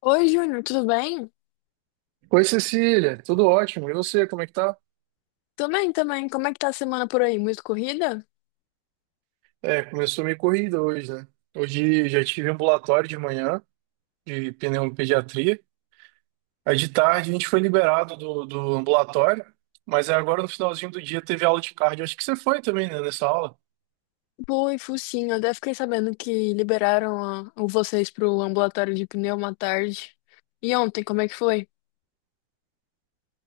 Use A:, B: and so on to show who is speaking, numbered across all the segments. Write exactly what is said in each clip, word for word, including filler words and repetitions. A: Oi, Júnior, tudo bem?
B: Oi, Cecília, tudo ótimo. E você, como é que tá?
A: Também, também. Como é que tá a semana por aí? Muito corrida?
B: É, começou meio corrida hoje, né? Hoje já tive ambulatório de manhã, de pneumopediatria. Aí de tarde a gente foi liberado do, do ambulatório, mas aí agora no finalzinho do dia teve aula de cardio. Acho que você foi também, né, nessa aula.
A: Pô, e focinho, eu até fiquei sabendo que liberaram a- o vocês pro ambulatório de pneu uma tarde. E ontem, como é que foi?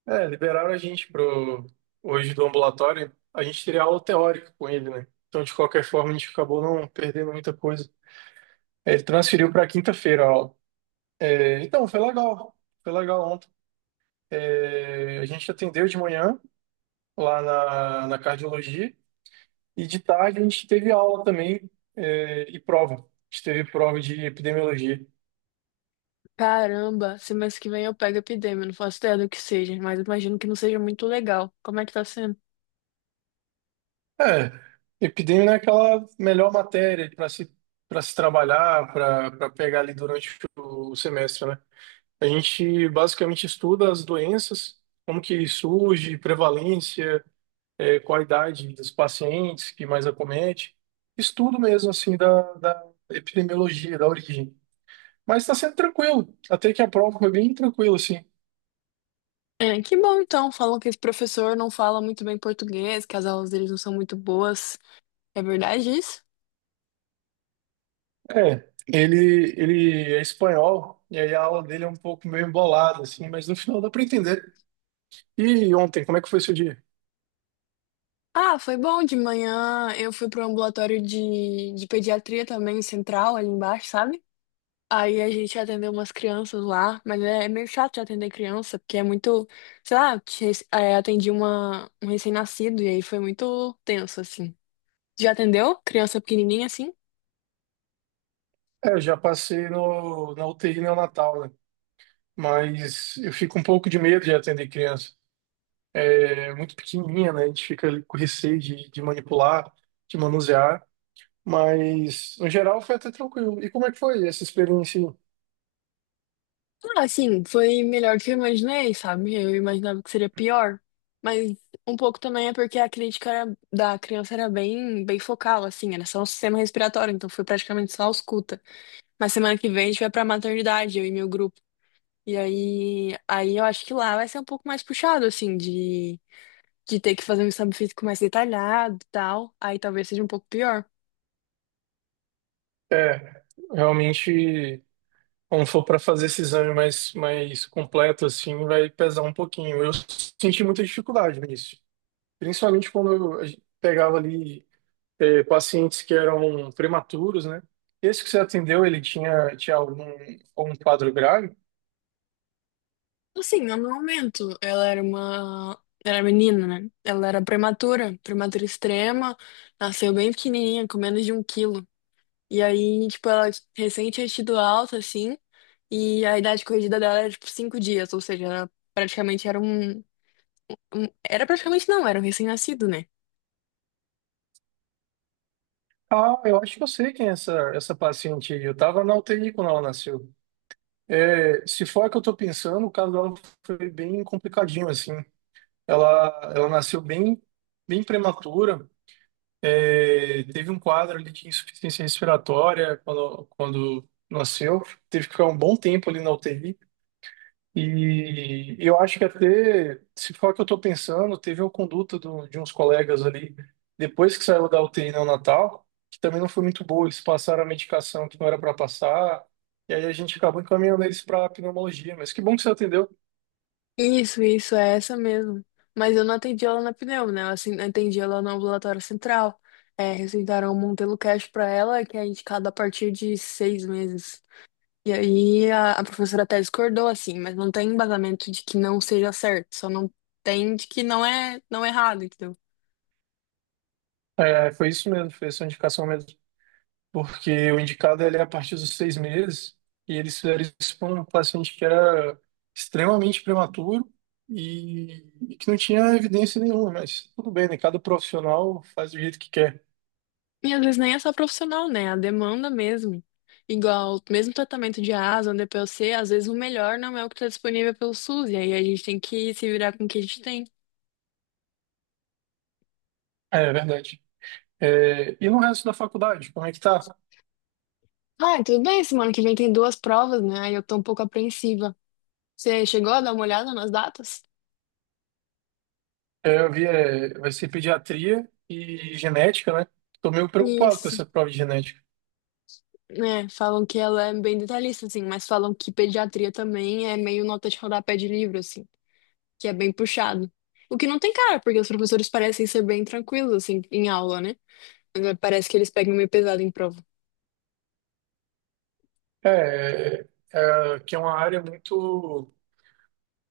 B: É, liberaram a gente pro, hoje do ambulatório. A gente teria aula teórica com ele, né? Então, de qualquer forma, a gente acabou não perdendo muita coisa. Ele transferiu para quinta-feira a aula. É, então, foi legal. Foi legal. É, a gente atendeu de manhã lá na, na cardiologia e de tarde a gente teve aula também é, e prova. A gente teve prova de epidemiologia.
A: Caramba, semana que vem eu pego epidemia, não faço ideia do que seja, mas imagino que não seja muito legal. Como é que tá sendo?
B: É, epidemia não é aquela melhor matéria para se, para se trabalhar, para para pegar ali durante o semestre, né? A gente basicamente estuda as doenças, como que surge, prevalência, é, qual a idade dos pacientes que mais acomete. Estudo mesmo, assim, da, da epidemiologia, da origem. Mas tá sendo tranquilo. Até que a prova foi bem tranquila, assim.
A: É, que bom então, falam que esse professor não fala muito bem português, que as aulas deles não são muito boas. É verdade isso?
B: É, ele, ele é espanhol, e aí a aula dele é um pouco meio embolada, assim, mas no final dá pra entender. E ontem, como é que foi seu dia?
A: Ah, foi bom de manhã. Eu fui pro ambulatório de, de pediatria também, central, ali embaixo, sabe? Aí a gente atendeu umas crianças lá, mas é, é meio chato de atender criança, porque é muito, sei lá, te- é, atendi uma, um recém-nascido e aí foi muito tenso, assim. Já atendeu? Criança pequenininha, assim?
B: É, eu já passei no, na uti neonatal, né? Mas eu fico um pouco de medo de atender criança. É muito pequenininha, né? A gente fica ali com receio de, de manipular, de manusear. Mas, no geral, foi até tranquilo. E como é que foi essa experiência aí?
A: Ah, assim, foi melhor do que eu imaginei, sabe? Eu imaginava que seria pior. Mas um pouco também é porque a crítica era- da criança era bem, bem focal, assim, era só o sistema respiratório, então foi praticamente só ausculta. Mas semana que vem a gente vai pra maternidade, eu e meu grupo. E aí, aí eu acho que lá vai ser um pouco mais puxado, assim, de, de ter que fazer um exame físico mais detalhado e tal. Aí talvez seja um pouco pior.
B: É, realmente. Quando for para fazer esse exame mais, mais completo, assim, vai pesar um pouquinho. Eu senti muita dificuldade nisso, principalmente quando eu a gente pegava ali eh, pacientes que eram prematuros, né? Esse que você atendeu, ele tinha, tinha algum, algum quadro grave?
A: Assim, no meu momento, ela era uma. Era menina, né? Ela era prematura, prematura extrema, nasceu bem pequenininha, com menos de um quilo. E aí, tipo, ela recém tinha tido alta, assim, e a idade corrigida dela era, tipo, cinco dias, ou seja, ela praticamente era um. um- Era praticamente não, era um recém-nascido, né?
B: Ah, eu acho que eu sei quem é essa, essa paciente aí. Eu estava na uti quando ela nasceu. É, se for a que eu estou pensando, o caso dela foi bem complicadinho, assim. Ela, ela nasceu bem, bem prematura. É, teve um quadro ali de insuficiência respiratória quando, quando nasceu, teve que ficar um bom tempo ali na uti. E eu acho que até, se for o que eu estou pensando, teve uma conduta do- de uns colegas ali, depois que saiu da uti neonatal, que também não foi muito boa. Eles passaram a medicação que não era para passar, e aí a gente acabou encaminhando eles para pneumologia. Mas que bom que você atendeu.
A: Isso, isso, é essa mesmo. Mas eu não atendi ela na pneu, né? Eu assim, atendi ela no ambulatório central. É, receitaram o Montelo Cash pra ela, que é indicado a partir de seis meses. E aí a, a professora até discordou, assim, mas não tem embasamento de que não seja certo, só não tem de que não é, não é errado, entendeu?
B: É, foi isso mesmo, foi essa indicação mesmo, porque o indicado ele é a partir dos seis meses, e eles fizeram isso para um paciente que era extremamente prematuro e, e que não tinha evidência nenhuma, mas tudo bem, né? Cada profissional faz do jeito que quer.
A: E às vezes nem é só profissional, né? A demanda mesmo. Igual, mesmo tratamento de asa, D P O C, às vezes o melhor não é o que está disponível pelo SUS, e aí a gente tem que se virar com o que a gente tem.
B: É, é verdade. É, e no resto da faculdade, como é que tá?
A: Ah, tudo bem, semana que vem tem duas provas, né? Aí eu tô um pouco apreensiva. Você chegou a dar uma olhada nas datas?
B: É, eu vi, é, vai ser pediatria e genética, né? Tô meio preocupado com
A: Isso,
B: essa prova de genética.
A: né? Falam que ela é bem detalhista, assim, mas falam que pediatria também é meio nota de rodapé de livro, assim, que é bem puxado. O que não tem cara, porque os professores parecem ser bem tranquilos, assim, em aula, né? Mas é, parece que eles pegam meio pesado em prova.
B: É, é, é, que é uma área muito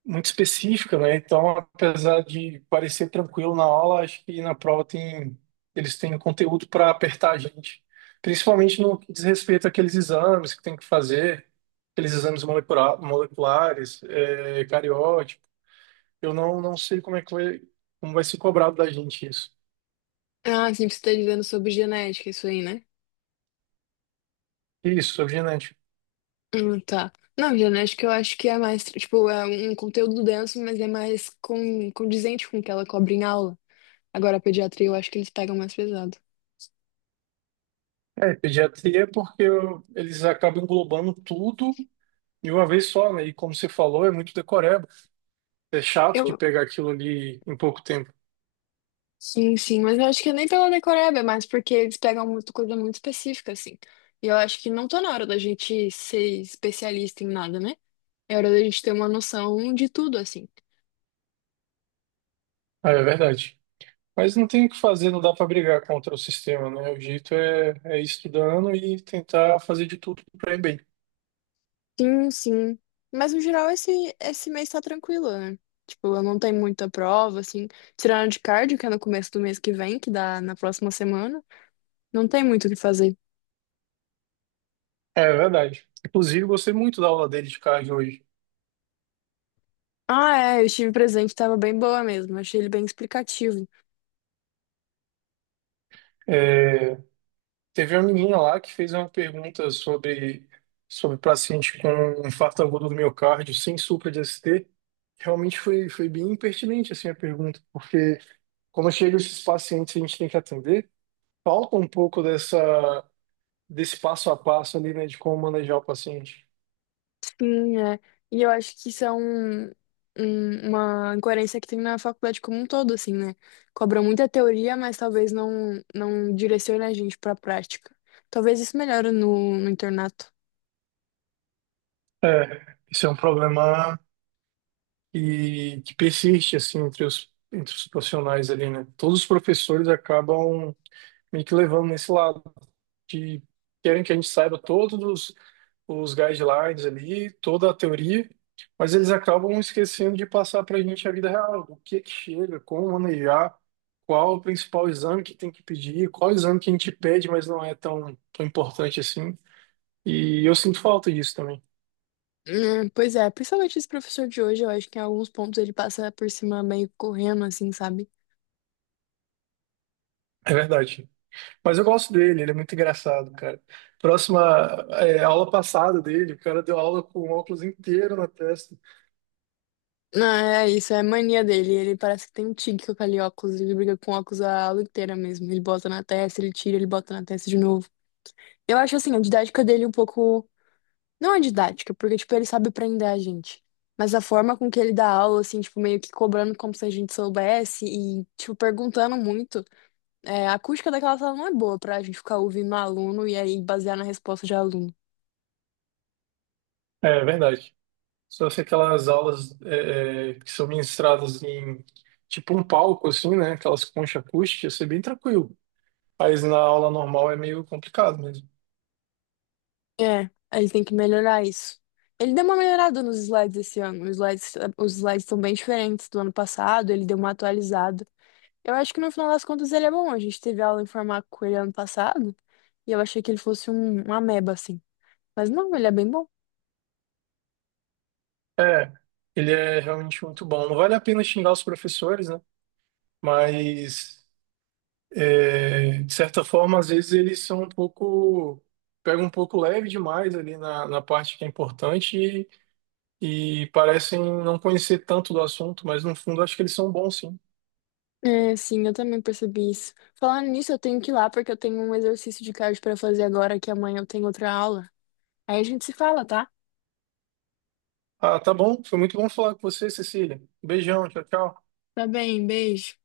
B: muito específica, né? Então, apesar de parecer tranquilo na aula, acho que na prova tem, eles têm conteúdo para apertar a gente, principalmente no que diz respeito àqueles exames que tem que fazer, aqueles exames molecula- moleculares, é, cariótipo. Eu não, não sei como é que vai, como vai ser cobrado da gente isso.
A: Ah, sim, você tá dizendo sobre genética, isso aí, né?
B: Isso, sobre genética.
A: Hum, tá. Não, genética eu acho que é mais, tipo, é um conteúdo denso, mas é mais com condizente com o que ela cobre em aula. Agora, a pediatria eu acho que eles pegam mais pesado.
B: É, pediatria, é porque eu- eles acabam englobando tudo de uma vez só, né? E como você falou, é muito decoreba. É chato de
A: Eu,
B: pegar aquilo ali em pouco tempo.
A: sim, sim, mas eu acho que é nem pela decoreba, é mais porque eles pegam muito coisa muito específica, assim. E eu acho que não tá na hora da gente ser especialista em nada, né? É hora da gente ter uma noção de tudo, assim.
B: Ah, é verdade. Mas não tem o que fazer, não dá para brigar contra o sistema, né? O jeito é, é ir estudando e tentar fazer de tudo para ir bem.
A: Sim, sim. Mas no geral esse, esse mês tá tranquilo, né? Tipo, eu não tenho muita prova, assim. Tirando de cardio, que é no começo do mês que vem, que dá na próxima semana, não tem muito o que fazer.
B: É verdade. Inclusive, gostei muito da aula dele de cardio hoje.
A: Ah, é, eu estive presente, tava bem boa mesmo. Achei ele bem explicativo.
B: É, teve uma menina lá que fez uma pergunta sobre, sobre paciente com infarto agudo do miocárdio sem supra de S T. Realmente foi, foi bem impertinente assim, a pergunta, porque quando chegam esses pacientes que a gente tem que atender, falta um pouco dessa, desse passo a passo ali, né, de como manejar o paciente.
A: Sim, é. E eu acho que isso é um, um- uma incoerência que tem na faculdade como um todo, assim, né? Cobra muita teoria, mas talvez não, não direcione a gente pra prática. Talvez isso melhore no, no internato.
B: É, isso é um problema que, que persiste assim entre os, entre os profissionais ali, né? Todos os professores acabam meio que levando nesse lado que querem que a gente saiba todos os, os guidelines ali, toda a teoria, mas eles acabam esquecendo de passar para a gente a vida real, o que que chega, como manejar, qual o principal exame que tem que pedir, qual exame que a gente pede, mas não é tão, tão importante assim. E eu sinto falta disso também.
A: Hum, Pois é, principalmente esse professor de hoje, eu acho que em alguns pontos ele passa por cima meio correndo, assim, sabe?
B: É verdade. Mas eu gosto dele, ele é muito engraçado, cara. Próxima, é, aula passada dele, o cara deu aula com o óculos inteiro na testa.
A: Não, é isso, é mania dele. Ele parece que tem um tique com aquele óculos, ele briga com óculos a aula inteira mesmo. Ele bota na testa, ele tira, ele bota na testa de novo. Eu acho, assim, a didática dele um pouco. Não é didática, porque, tipo, ele sabe prender a gente. Mas a forma com que ele dá aula, assim, tipo, meio que cobrando como se a gente soubesse e, tipo, perguntando muito. É, a acústica daquela sala não é boa pra gente ficar ouvindo um aluno e aí basear na resposta de aluno.
B: É, é verdade. Só se aquelas aulas é, é, que são ministradas em tipo um palco, assim, né? Aquelas conchas acústicas, isso é bem tranquilo. Mas na aula normal é meio complicado mesmo.
A: É, aí ele tem que melhorar isso. Ele deu uma melhorada nos slides esse ano. Os slides, os slides estão bem diferentes do ano passado, ele deu uma atualizada. Eu acho que no final das contas ele é bom. A gente teve aula em farmácia com ele ano passado e eu achei que ele fosse um, um ameba, assim. Mas não, ele é bem bom.
B: É, ele é realmente muito bom. Não vale a pena xingar os professores, né? Mas é, de certa forma, às vezes eles são um pouco, pegam um pouco leve demais ali na, na parte que é importante e, e parecem não conhecer tanto do assunto, mas no fundo acho que eles são bons sim.
A: É, sim, eu também percebi isso. Falando nisso, eu tenho que ir lá porque eu tenho um exercício de cardio para fazer agora, que amanhã eu tenho outra aula. Aí a gente se fala, tá?
B: Ah, tá bom, foi muito bom falar com você, Cecília. Beijão, tchau, tchau.
A: Tá bem, beijo.